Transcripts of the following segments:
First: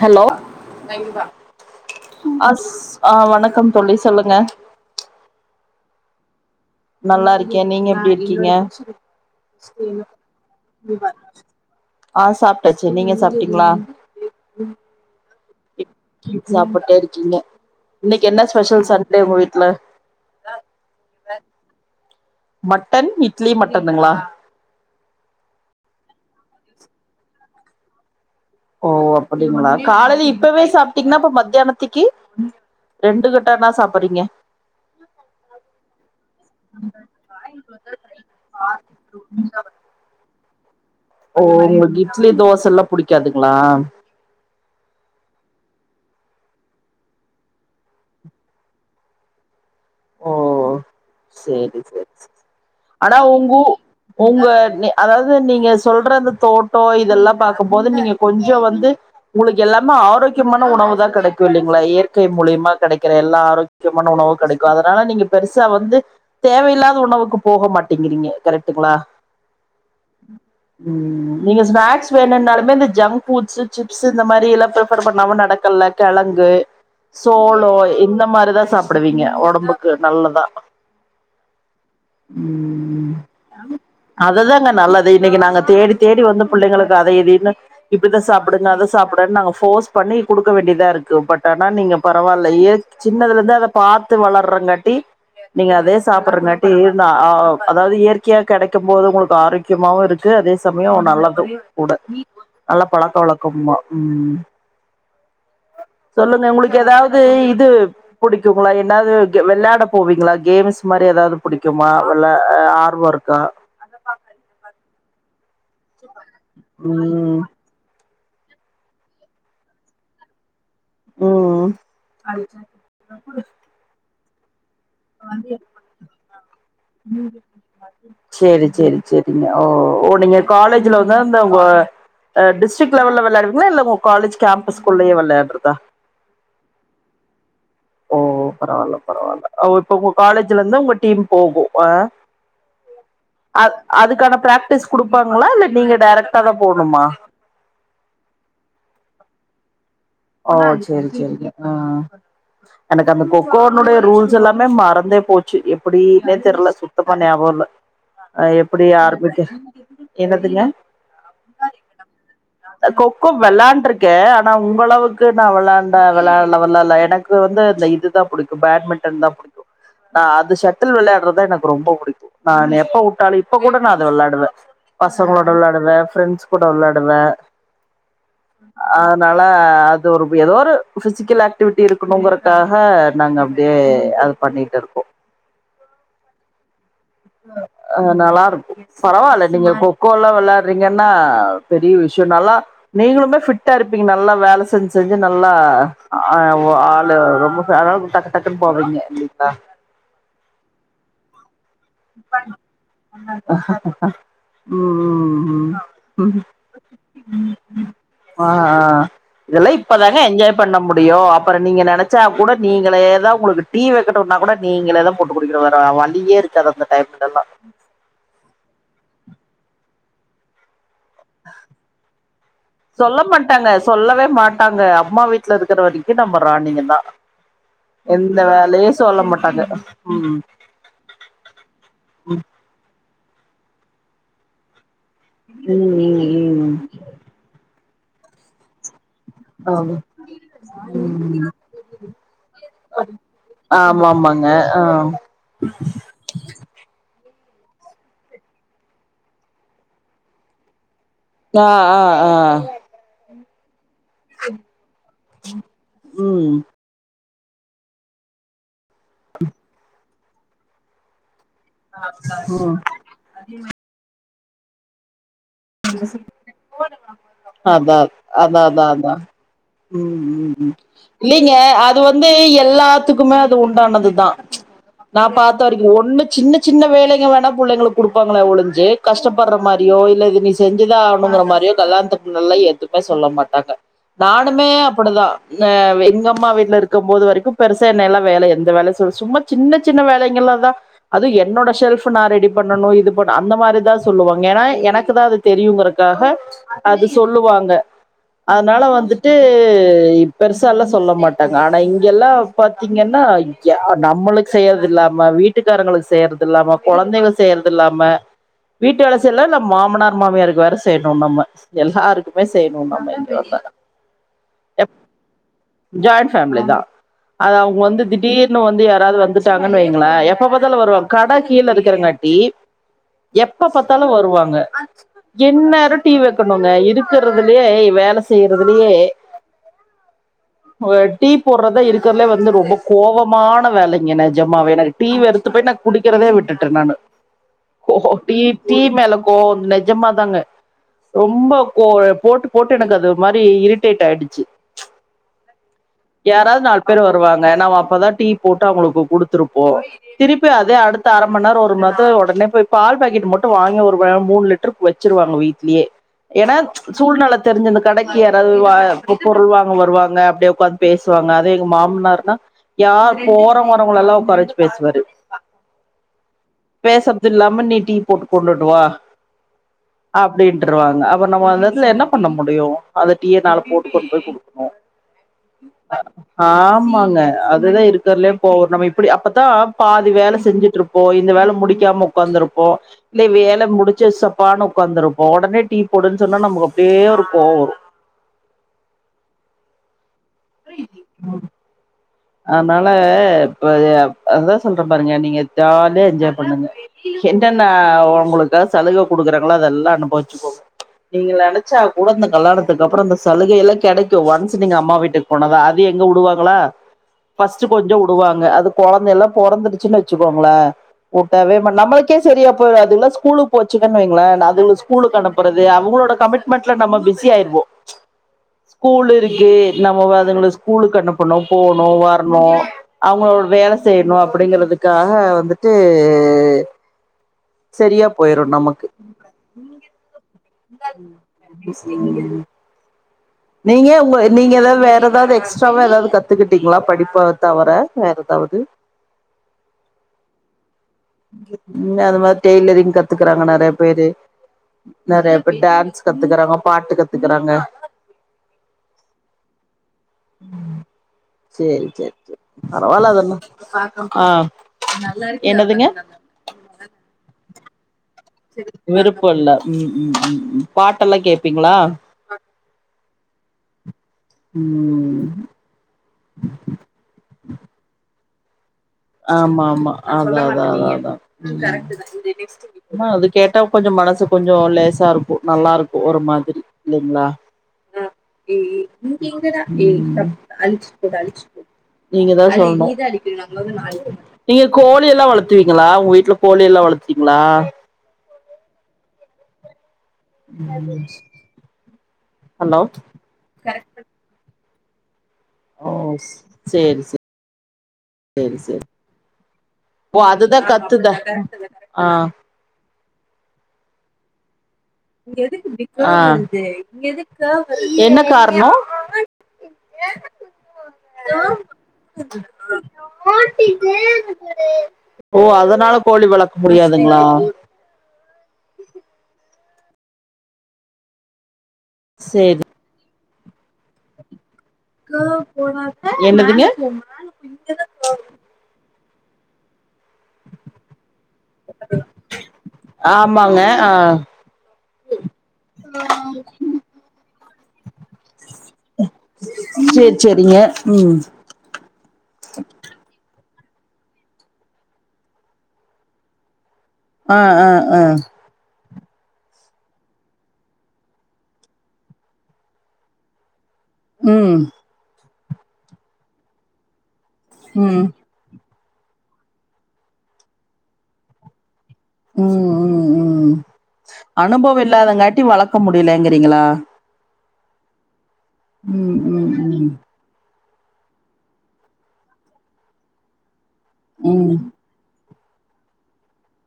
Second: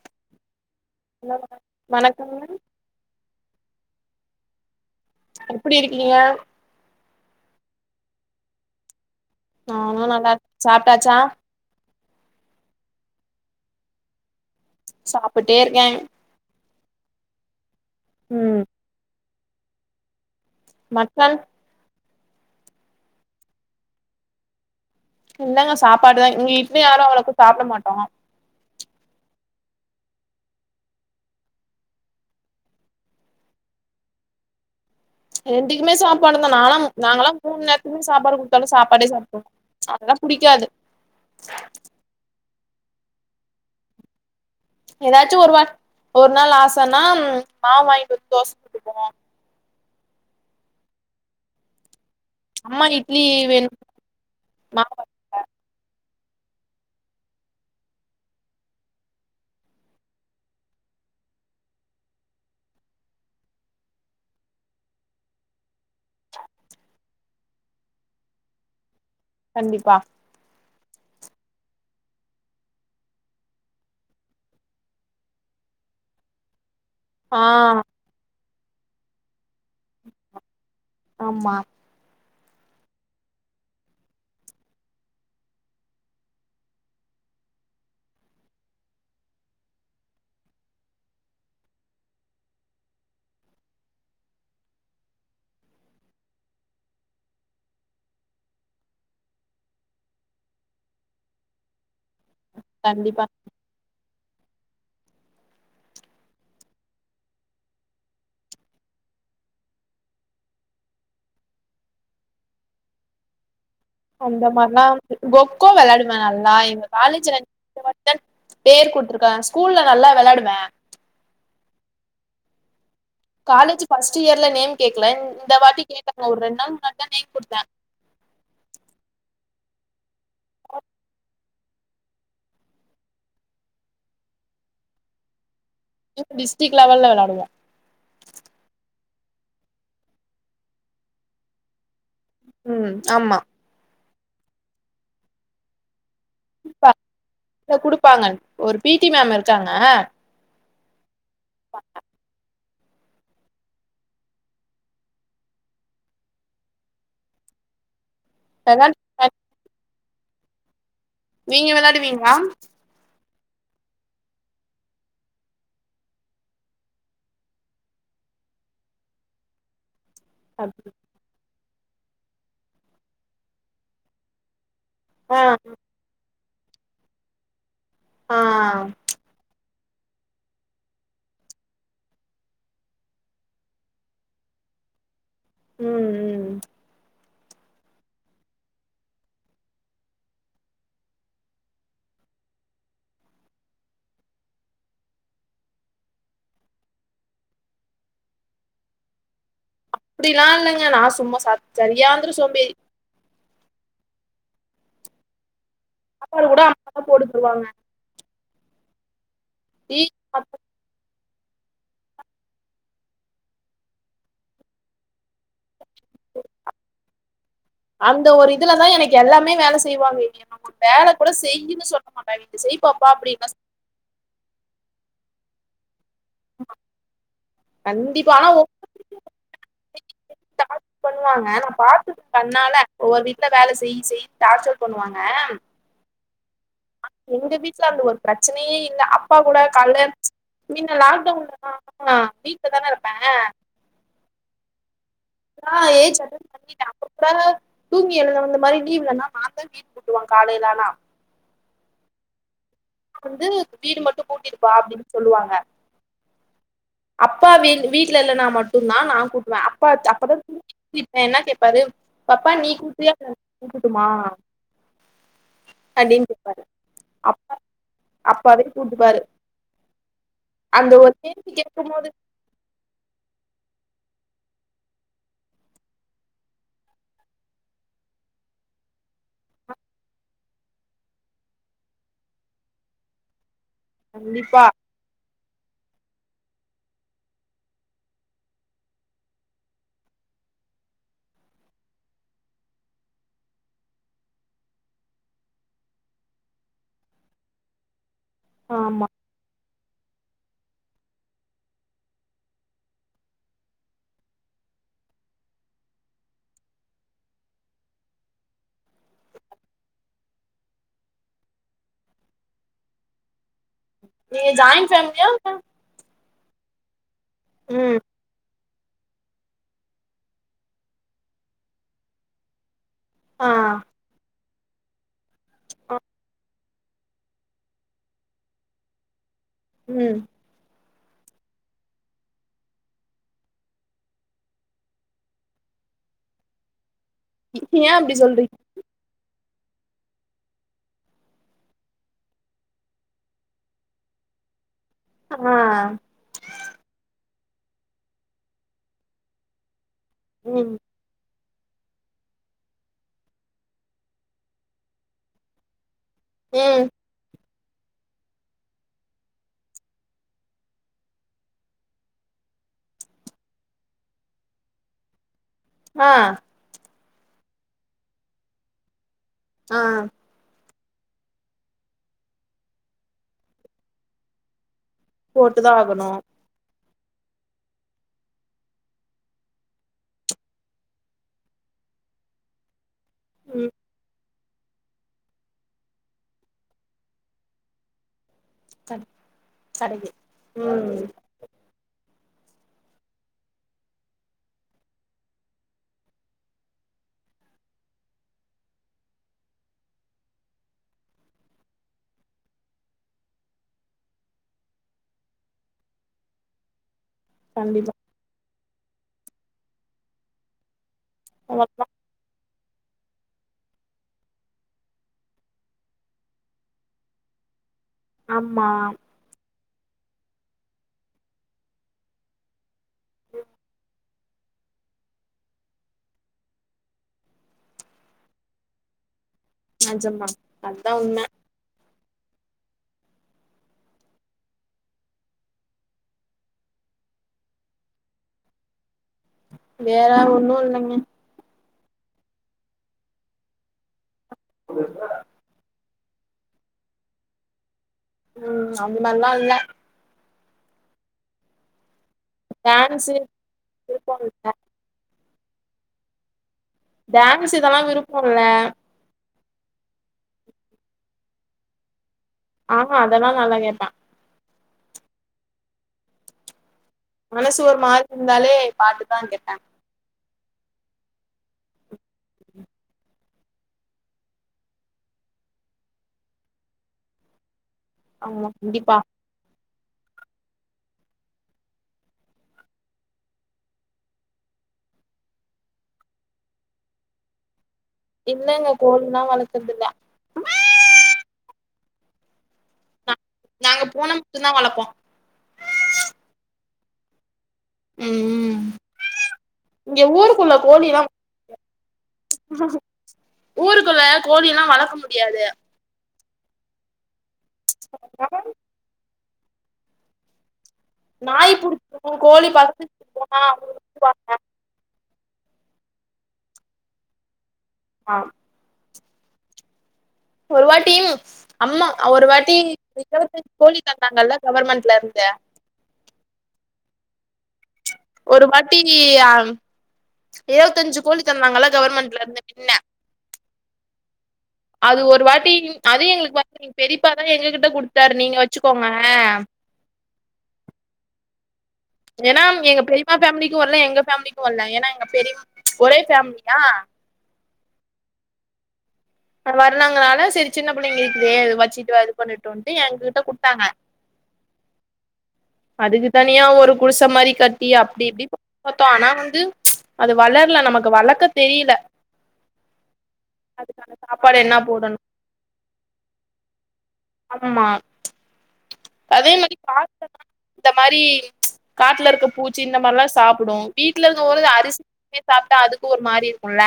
Hello hello வணக்கங்க அ ஆ வணக்கம் தோழி சொல்லுங்க எப்படி இருக்கீங்க நல்லா இருக்கே நீங்க எப்டி இருக்கீங்க நானு நல்லா இருக்கே சாப்பிட்டாச்சா ஆ சாப்பிட்டாச்சு நீங்க சாப்பிட்டீங்ளா சாப்பிட்டே இருக்கே சாப்புட்டே இருக்கீங்க இன்னைக்கு என்ன ம் ஸ்பெஷல் சண்டே உங்க வீட்டுல மட்டன் மட்டன் இட்லி மட்டனுங்களா இல்லங்க சாப்பாடுதா இங்க இட்லி யாரு அவளளுக்கு சாப்பிட மாட்டோ ஓ அப்டிங்களா காலையில இப்பவே சாப்பிட்டீங்கன்னா இப்ப மத்தியானத்திக்கி ரெண்டு கட்டானா சாப்புடுறீங்க ரெண்டுக்குமே சாப்பாடுதா நாலா நாங்களா மூணு நேரத்துக்குமே சாப்பாடு குடுத்தாலு சாப்பாடே சாப்புடுவோ அதல்லா புடிக்காது ஓ உங்களுக்கு இட்லி தோசல்லா புடிக்காதுங்களா ஏதாச்சு ஒரு வா ஒரு நாள் ஆசன்னா மாவு வாங்கிட்டு வந்து தோசுட்டுக்குவோ ஓ சேரி செரி அம்மா ஆனா இட்லி உங்கு வேணு உங்க மாவு அரைப்பாங்க அதாவது அத நீங்க சொல்றத தோட்டோ இதெல்லா பாக்கும்போது நீங்க கொஞ்சோ வந்து உங்களுக்கு எல்லாமே ஆரோக்கியமான உணவு தா கெடைக்கு இல்லைங்களா இயற்கை மூலியமா கெடைக்கற எல்லா ஆரோக் முக்கியமான உணவு கெடைக்கு அதனால நீங்க பெருசா வ வந்து தேவையில்லாத உணவுக்கு போக மாட்டீங்கிறீங்க கரெட்டுங்களா கண்டிப்பா ம் ம் நீங்க ஸ்நாக்ஸ் வேணுன்னாலுமே இந்த ஜங்க் ஃபுட்ஸ்ஷூ சிப்ஸ் இந்த மாரி எல்லா பிரிஃபர் பண்ணாமு நடக்கல்ல கெழங்கு ஆ சோளோ இந்த மாரிதா சாப்பிடுவீங்க ஒடம்புக்கு நல்லதா ஆமா உம் அதுதாங்க நல்லது இன்னைக்கு நாங்க தேடி தேடி வந்து புள்ளைங்களுக்கு அதை இதைன்னு இப்டித்தா சாப்பிடுங்க அத சாப்பிடன்னு நாங்க போஃர்ஸ் பண்ணி குடுக்க வேண்டிதா இருக்கு பட் ஆனா நீங்க பரவால்ல இயற் சின்னதுல இருந்து அத பாத்து வளர்ங்காட்டி நீங்க அதே சாப்பிறங்காட்டி இந்தா ஆ அதாவது இயற்கையா கெடைக்கு போது உங்களுக்கு ஆரோக்கி கியமாவு இருக்கு அதே சமயோ நல்லது கூட நல்லா பழக்க கண்டிப்பா வழக்க கம்மா ம் சொல்லுங்க உங்களுக்கு எதாவது இது புடிக்குங்களா எதாவது வெள்ளாட போவீங்களா கேம்ஸ் மாரி எதாவது புடிக்குமா வள்ள ஆர்வோயிருக்கா அந்த மாரில்லா கொக்கோ வெளையாடுவே நல்லா எங்க காலேஜ்ல ம் [unintelligible] பேர் குடுத்துருக்க ஸ்கூல்ல நல்லா வெளாடுவே ம் காலேஜ்ல [unintelligible] காலேஜ்ஜூ ஃபஸ்ட் இயர்ல நேம் கேக்கல இந்த வாட்டி கேட்டாங்க ஒரு ரெண்டு நாள் முன்னாடிதா நேம் குடுத்த சேரி சேரி செரி மா ஓ ஓ நீங்க காலேஜ்ல வந்தா அந்த ஒ அ டிஸ்டிக் லெவல்ல வெளாடுவீங்ளா இல்ல உன் காலேஜ் கேம்பஸ் குள்ளயே வெள்யாட்றதா இப் டிஸ்டிக் லெவல்ல வெளாடுவோ ஓ பரவால பரவால ஓ இப்ப உங்க காலேஜ்ல இந்தா உங்க டீம் போகு ஆ ம் ஆமா அ அதுக்கான பிராக்டிஸ் குடுப்பாங்களா இல்ல நீங்க டேரெக்டா தா போணுமா இல்ல குடுப்பாங்க ஒரு பீ டி மேம் இருக்காங்க ஓ சேரி சேரிங்க ஆ எனக்கு அந்த கொக்கோனுடைய ரூல்ஸ் எல்லாமே மறந்தே போச்சு எப்டின்னே தெர்ல சுத்தமா ஞாப இல்ல அது எப்டி ஆரம்பிச்ச என்னதுங்க நீங்க வெளாடுவீங்ளா கொக்கோ வெளாண்ட்ருக்கே ஆனா உங்களவுக் கு நா வெளாண்ட வெளால வெளால எனக்கு வந்து இந்த இதுதா புடிக்கு பேட்மிட்டன்தா புடிக்கு நா அது ஷட்டில் வெள்யாட்றத எனக் ரொம்ப புடிக்கு நா எப்ப கூப்டாலு இப்ப கூட நா அத வெள்ளாடுவ ஆ பசங்களோட விள்ளாடுவ ஃப்ரெண்ட்ஸ் கூட வெள்ளாடுவ ஆ அதனால து உருபு எதோ ஒரு ஃபிசிக்கல் ஆக்டிவிட்டி இருக்குணுங்கறக்காக நாங்க அப்டியே அத பண்ணிட்டு இருக்கோ ம் ம் அ நல்லாருக்கும் பரவால நீங்க கொக்கோல்லா வெள்யாட்றீங்கன்னா பெரிய விஷ்யோ நல்லா நீங்களுதா ஃபிட்டா இருப்பீங்க நல்லா வேல செஞ் செஞ்சு நல்லா ஆ உ ஆளு ரொம்ப அதாவ்து டக்கு டக்குன்னு போவ ம் ம் ஆ அப்டிலா இல்லைங்க நா சும்மா சாப் சரியான சோம்பேறி ம் ம் ம் ம் சாப்பாடு கூட அம்மா தா போட்டு தருவாங்க ஆ ஆ அ இதெல்லா டீ இப்பதான என்ஜாய் பண்ண முடியோ அப்பறோ நீங்க நெனச்சா கூட நீங்களேதா உங்களுக்கு டீ வெக்கட்டுன்னா கூட நீங்களேதா போட்டுக் குடிக்கறோ வற வழியே இருக்காது அந்த ஹேக் பண்ணா அந்த ஒரு இதுலதா எனக்கு எல்லாமே வேல செய்வாங்க இது ஒரு வேல கூட செய்யின்னு சொல்ல மாட்டா இத செய் பாப்பா சொல்ல அப்டின்தா மாட்டாங்க சொல்லவே மாட்டாங்க அம்மா வீட் ல இருக்குற வரிக்கு நம்ப ராணிங்கதா கண்டிப்பா எந்த ஆனா வேலயு சொல்ல மாட்டாங்க ம் டார்ச் பண்ணுவாங்க நா பாத்துருக்க கண்ணால உன் வீட்ல வேல செய் செயின்னு டார்ச்சல் பண்ணுவாங்க ம் ம் ம் அ எங்க வீட்ல அந்த ஒரு பிரச்சனயே இல்ல அப் பா கூட ஆமா காய்ல மின்ன லாக்டவுன்லா [inaudible] வீட்ல தான இருப்பே ஆமாமாங்க ஆ ஆ ஏஜ் அட்டன் [inaudible] தூங்கி எழுந்த வந்த இந்த மாரி லீவுலன்னா நான்தா வீடு கூட்டுவ காலைல ஆனா நா அ ஆ வந்து வீடு மட்டும் கூட்டிருப்பா அப்டின் சொல்லுவாங்க ம் அப்பா வீ வீட்டுல இல்லனா மட்டும் தா நா கூட்டுவ அப்பா அப்பதா தூங் [inaudible] என்ன கேப்பாரு பப்பா நீ ம் கூட்ரியா [inaudible] நா கூட்டடுமா அதா அதா அப்பாவே அதா அதா கூட்டுப்பாரு உம் உம் உம் அந்த ஒரு கேள்வி இல்லேங்க கேட்கும் அது போது வந்து எல்லா த்துக்குமே அது உண்டானதுதா நா பாத்த வரைக்கு ஒண்ணு சின்ன சின்ன வேலைங்க வேணா புள்ளைங்களுக்கு குடுப்பாங்களே ஒழிஞ்சு கஷ்டப்பட்ற மாரியோ இல்ல இனி செஞ்சுதா ஆகணுங்குற மாரியொ கல்யாணத்துக்கு முன்னல்லா எதுவுமே சொல்ல மாட்டாங்க கண்டிப்பா நானுமே அப்படிதா எங்க ம்மா வீட்ல இருக்கும்போது வரைக்கு பெருசா என்னெல்லா வேல எந்த வேலயு சொல்லு சும்மா சின்ன சின்ன வேலைகள்லா தா அதுவு என்னோட செல்ஃப் நா ரெடி பண்ணணு இது பண்ண அந்த மாரிதா சொல்லுவாங்க ஏன்னா எனக்கு தா தெரியுங்கறக்காக அது சொல்லுவாங்க அதனால ஆமா வந்துட்டு பெருசால்லா சொல்ல மாட்டாங்க ஆனா இங்கெல்லா பாத்தீங்கன்னா நம்மளுக்கு செய்யறது இல்லாம வீட்டு வீட்டுக்காரங்களுக்கு செய்றதி ல்லாம குழந்தைகள் செய்யறதி ல்லாம வீட்டு வேல செல்ல ன மாமனார் னர் மாமியாருக்கு வேற செய்யணு நம்ம எல்லாருக்குமே செய்யணு நம்ம இங்க வந்தா நீங்க ஜாயிண்ட் ஃபேமிலியா இல ஜாயிண்ட் ஃபேமிலி தா அது அவங்க ம் வந்து திடீர் ன்னு வந்து யாராவது வந்துட்டாங்கன்னு வைங்ளே எப்ப பத்தாலு வருவாங்க கட கீழ இருக்குறங்காட்டி ஆ எப்ப பாத்தாலு வருவாங்க ஆ என்னேரம் டீ வெக்கணுங்க இருக்குறதுலயே வேல செய்யறதுலயே ம் ஒ டீ போட்றதா இருக்குறதுலே வந்து ரொம்ப கோபமான வேலங்க நெஜமாவே ஏனா டீ வெறுத்து போய் நா குடிக்கிறதே விட்டுட்ட நானு ஏன் அப்டி டீ சொல்றீங்க டீ மேல கோவந்து நெஜமாதாங்க ரொம்ப கோ போட்டு போட்டு எனக்கு அது ஒருமாரி இரிட்டேட் ஆயிடுச்சு ஆ யாராவது நாலு பேர் வருவாங்க நம்ம அப்பதா டீ போட்டு அவங்களுக்கு குடுத்துருப்போ திருப்பி ம் அதே அடுத்து அடுத்து அரமண் நேரொ ஒரு மணி நேரத்துல ஒடனே போய் பால் பாக்கெட் மட்டு வாங்கி ஒரு மூன் லிட்டர் ட்டர் வச்சிருவாங்க வீட்லியே ஏன்னா ம் சூழ்நெல தெரிஞ்சு இந்த கடக்கி யாராவது பொருள் வாங்க வருவாங்க அப்டியே உக்காந்து பேசி வாங்க அது எங்க மாமனார்னா யார் போற வரவங்கள எல்லா ஒக்காரவச்சு பேசுவாரு ஆ பேசப்தில்லாம நீ டீ போட்டு கொண்டுட்டு வா ஆ அப்டின்றுவாங்க அப்ப நம்ம அந்த எடதுல என்ன பண்ண முடியு அத டீயனால போட்டு கொண்டு போய் குடுக்கணு போட்டுதான் அ ஆகணும் ஆமாங்க அதுதா இருக்குறதுலயே இப்போ நம்ம இப்படி அப்பதா பாதி வேல செஞ்சுட்ருப் ப்போ இந்த வேல முடிக்காம உக்காந்துருப்போ இல்ல வேல ம் முடிச்சு சப்பான்னு உக்காந்துருபோ உடனே டீ போடுன்னு சொன்னா நமக்கு அப்டியே ஒரு கோவ் வரு ச சடங்கு ம் அதனால இப்ப அது அதா சொல்ற பாருங்க நீங்க ஜாலிய எஜ்ஜாய் பண்ணுங்க என்னென்ன உங்களுக்க சலுக குடுக்குறாங்களோ அதெல்லா அனுபவிச்சுக்கோங்க நீங்க நெனைச்சா கூட அந்த கல்லாணத்துக்கப்பறொ அந்த சலுகைல்ல கெடைக்கு ஒன்ஸ் நீங்க அம்மா வீட்டுக்கு போனதா அது எங்க வுடுவாங்களா பஸ்ட்டு கொஞ்ச கண்டிப்பா உடுவாங்க அது கொழந்தல்லா பொறந்துடுச்சுன்னா வச்சுக்கோங்களே உடவே மா அவ்வளவுதான். நம்ம கே சரியா போய்டு அதுங்கலா ஸ்கூலுக் போச்சுகன்னு வைங்களே அதுங்கள ஸ்கூலக்கு அனுப்புறது அவங்களோட கமிட்டி மட்ல நம்ம பிஸி ஆயிர்வோ ஆமா ஸ்கூலுருக்கு நம்ம அதுங்கள ஸ்கூலுக்கனுப்பனு போணு வரணு அவுங்களோட வேல செய்யணு அப்டிங்கறதுக் காக வந்துட்டு சரியா போயிரு நமக்கு நெஜம்மா ம் நீங்க ஒங்க நீங்க ஏதாது வேற ஏதாது எக்ஸ்ட்ராவா ஏதாது கத்துக்கிட்டீங்களா படிப்ப தவர வேற ஏதாவது வேற ஒன்னு இல்லங்க இங்க அது மாரி டெய்லரிங் கத்துக்கறாங்க நெறைய பேரு நெறையப் இப்ப டான்ஸ் கத்துக்கறாங்க பாட்டு கத்துக்கறாங்க ம் அந்த மார்ல்லா இல்ல ம் சேரி சேரி சேர் பரவால்ல டான்ஸு அதல்லா விருப்போ இல்ல என்னதுங்க டான்ஸ்க்கு எல்லா விருப்ப இல்ல விருப்ப இல்ல ம்ம்ம்ம் பாட்டெல்லா கேப்பீங்களா அ அதல்லா நல்லா கேப்ப ம் மனசு ஒரு மாரி இருந்தாலே பாட்டுதா கேப்பே ஆமா ஆமா அதாதா அதா அதா ம் ம் அ அது கேட்டா கொஞ்சோ மனசு கொஞ்சோ லேசாருக்கும் நல்லாருக்கும் ஒரு மாதிரி இல்லீங்களா அ ஆமா கண்டிப்பா ம் நீங்கதா சொல்னு நீங்க கோழியெல்லா வளத்துவீங்களா ஒங்க வீட்ல கோழியெல்லா வளத்த வீங்களா இல்லங்க கோழில்லா வளக்குறதில்ல ம் ஹலோ நா நாங்க பூன மட்டுந்தா வளப்போ ஓ சேரி சே சேரி ம் சேரி இங்க ஓ ஊருக்குள்ள அதுதா கோழிலா கத்துதா அ ஊருக்குள்ள கோழில்லா வளக்க முடி அ என்ன கார்ண [inaudible] [inaudible] நாய் புடிச்சிரு கோழி பக்கத்து போனா ஓ அதுனால கோழி வளக் முடியாதுங்களா அ ஒரு வாட்டி அம்மா ஒரு வாட்டி சேரி இருவத்தஞ்சு கோழி தந்தாங்கல்ல கவர்மண்ட் ல இருந்து என்னதுங்க [unintelligible] ஒரு வாட்டி அம் இருவத்தஞ்சு கோழி தந்தாங்கள்ள கவர்மெண்ட்லருந்து மின்ன அ அது ஒரு வாட்டி அது எங்களுக்கு வந்து எங்க பெரியப்பாதா எங்ககிட்ட குடுத்தாரு நீங்க வச்சுக்கோங்க சேர் சேரிங்க ம் ஏனா எங்க பெரிப்பா ஃபேம்லிக்கும் வர்ல்ல எங்க ஃபேம்லிக்கும் வர்ல்ல ஏனா எங்க பெரி ஒரே ஃபேம்லிதா அ அ அ வர்ல்லங்கன்னால சேரி சின்ன புள்ளைங்க இருக்குதே அது வச்சிட்டு இது பண்ணுட்டுன்ட்டு எயங்கிட்ட குடுத்தாங்க ம் அதுக்கு தனியா ஒரு குடிச மாரி கட்டி அப்டி ம் இப்டி பாத்தோ ஆனா வந்து அது வளர்ல நமக்கு வளக்க தெரில ம் ம் ம் சாப்பாடு என்ன அனுபவ போடணு இல்லாதங்காட்டி வளக்க முடியலங்கிறீங்ளா ஆம்மா ம் அதே மாரி ம் ம் பாத்த இந்த மாரி காட்டுல இருக்க பூச்சி இந்த மாரிலா சாப்பிடு வீட்டுல இருந்து ஒரு ம் அரிசி சாப்ட்டா அதுக்கு ஒரு மாரி இருக்குல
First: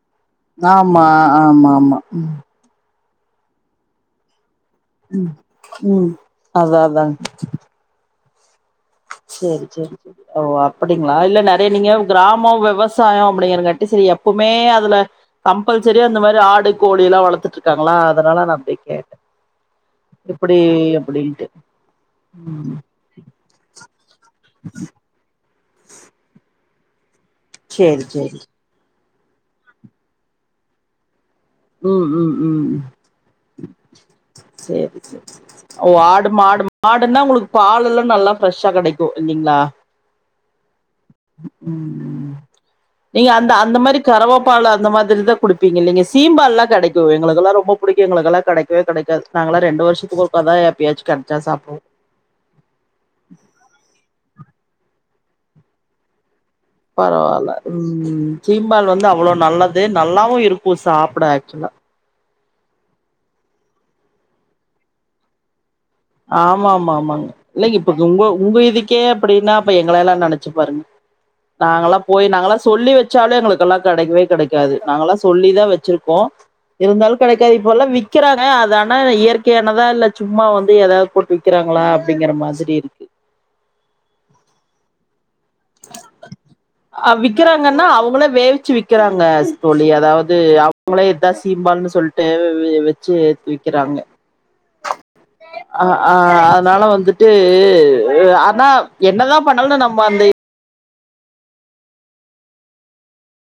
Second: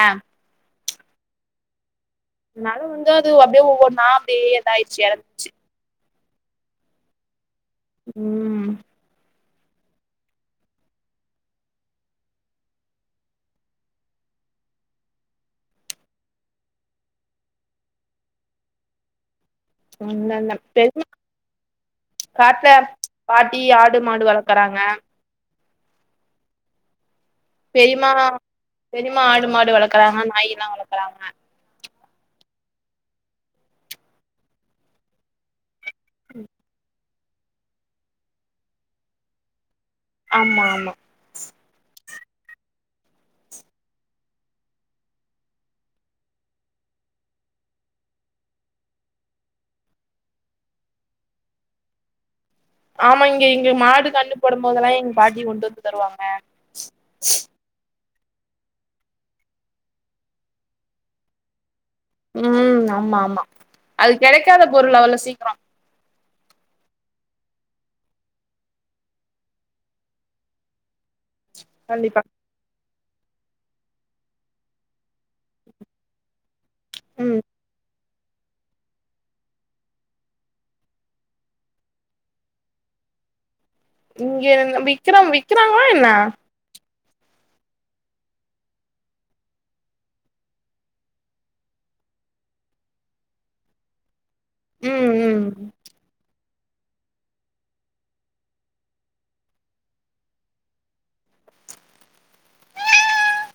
ஆமா ஆமா ஆமா ம் அதனால வந்து அது அப்டியே ஒவ்வொன்னா அப்டியே எதாயிடுச்சு இறந்துச்சு ம் அதா அதா ம் சேரி சேரி சரி ஓ அப்டிங்களா இல்ல நிறைய நீங்க கிராமோ விவசாயோ அப்டிங்கறங்காட்டி சரி எப்பவுமே அதுல கம்பல்சரியா அந்த மாரி ஆடு கோழில்லா வளத்துட்டு இருக்காங்களா அதனால நா அப்டியே கேட்டே இல்ல இல்ல எப்டி அப்டின்ட்டு காட்ல ம் பாட்டி ஆடு மாடு வளக்குறாங்க சேரி பெரிமா சேரி பெரிமா ஆடு மாடு வளக்குறாங்க நாயிலா வளக்குறாங்க ம் ம் ம் சேரி சேரி ஓ ஆடு மாடு மாடுனா உங்களுக்கு பாலுலா நல்லா ஃப்ரெஷ்ஷா கிடைக்கு இல்லைங்ளா ஆமா ஆமா ம் ம் நீங்க அந்த அந்த மாரி கரவ பால் அந்த மாதிரிதா குடுப்பீங்க இல்ல நீங்க சீம்பால்லா கிடைக்கு எங்களுக்கெல்லா ரொம்ப பிடிக்கு எங்களுக்கெல்லா கிடக்கவே கெடைக்காது நாங்கல்லா ரெண்டு வருஷத்துக்கு ஒர்காதா எப்பயாச்சு கிடச்சா சாப்டுவோ ஆமா இங்க இங்க மாடு கண்ணு போடும் போதெல்லா எங்க பாட்டி கொண்டு வந்து தருவாங்க பரவாயில்ல உம் சீம்பால் வந்து அவ்ளோ நல்லது நல்லாவு இருக்கு சாப்ட ஆக்சுவலா ம் ஆமா ஆமா அது கிடைக்காத பொருள் அவ்ள சீக்கிரோ ஆமா ஆமா ஆமாங்க இல்லங்க இப்ப உங்க உங்க இதுக்கே அப்பிடினா இப்ப எங்கலல்லா நினச்சு பாருங்க நாங்களா கண்டிப்பா போய் நாங்களா சொல்லி வச் வச்சாலு எங்களுக்கெல்லா கெடைக்கவே கெடைக்காது நாங்கல்லா சொல்லிதா வச்சிருக்கோ இருந்தாலு ம் கிடைக்காது இப்போலா விக்கிறாங்க அது ஆனா இயற்கையானதா இல்ல சும்மா வந்து இன்னு எதாவ்து போட்டு விக்கிறாங்களா அப்டிங்கிற மாதிரி இருக்கு இங்க விக்ரா விக்ராங்களா என்ன ஆ விக்கிறாங்கனா அவங்களே வேவிச்சு விக்கிறாங்க தோழி அதாவ்து அவங்களே இதா சீம்பால்னு சொல் ட்டு வெச்சு ஏத்து விக்கிறாங்க ம் ம் அ ஆ அதனால வந்துட் ட்டு ஆனா என்னதா பண்ணாலு நம்ம அந்த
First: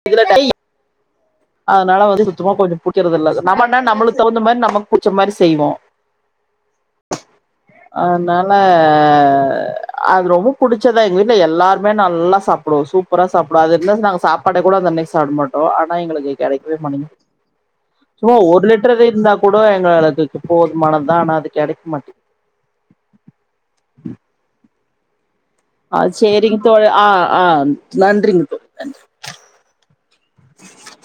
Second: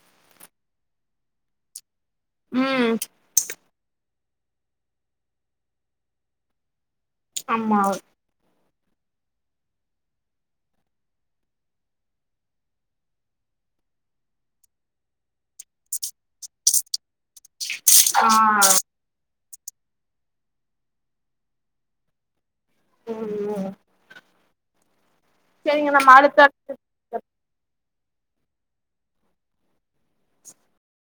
இதுல அதனால வந்து சுத்தமா கொஞ்சோ ம் புக்கறது இல்ல நம்மனா நம்மளுக்கு தகுந்த மாரி நமக்கு புச்ச மாரி செய்வோ ஆமா னால அது ரொம்ப புடிச்சதா எங்க வீட்டுல எல்லாருமே நல்லா சாப்டுவோ சூப் பரா சாப்டுவோ அது இருந்தா நாங்க சாப்பாடு கூட அன்னைக்கு சாப்ட மாட்டோ ஆனா எங்ளுக்கு கிடைக்கவே மாட்டிங்கு ஆ சும்மா ஒரு லிட்ரு இருந்தாக் கூட எங்க அளவுக்கு போதுமானதா ஆனா அது கிடைக்க மாட்டேங்குது ம் சரிங்க அ நம்ம சேரிங்க அடுத்த தோழ ஆ ஆ நன்றிங்க தோ நன்றி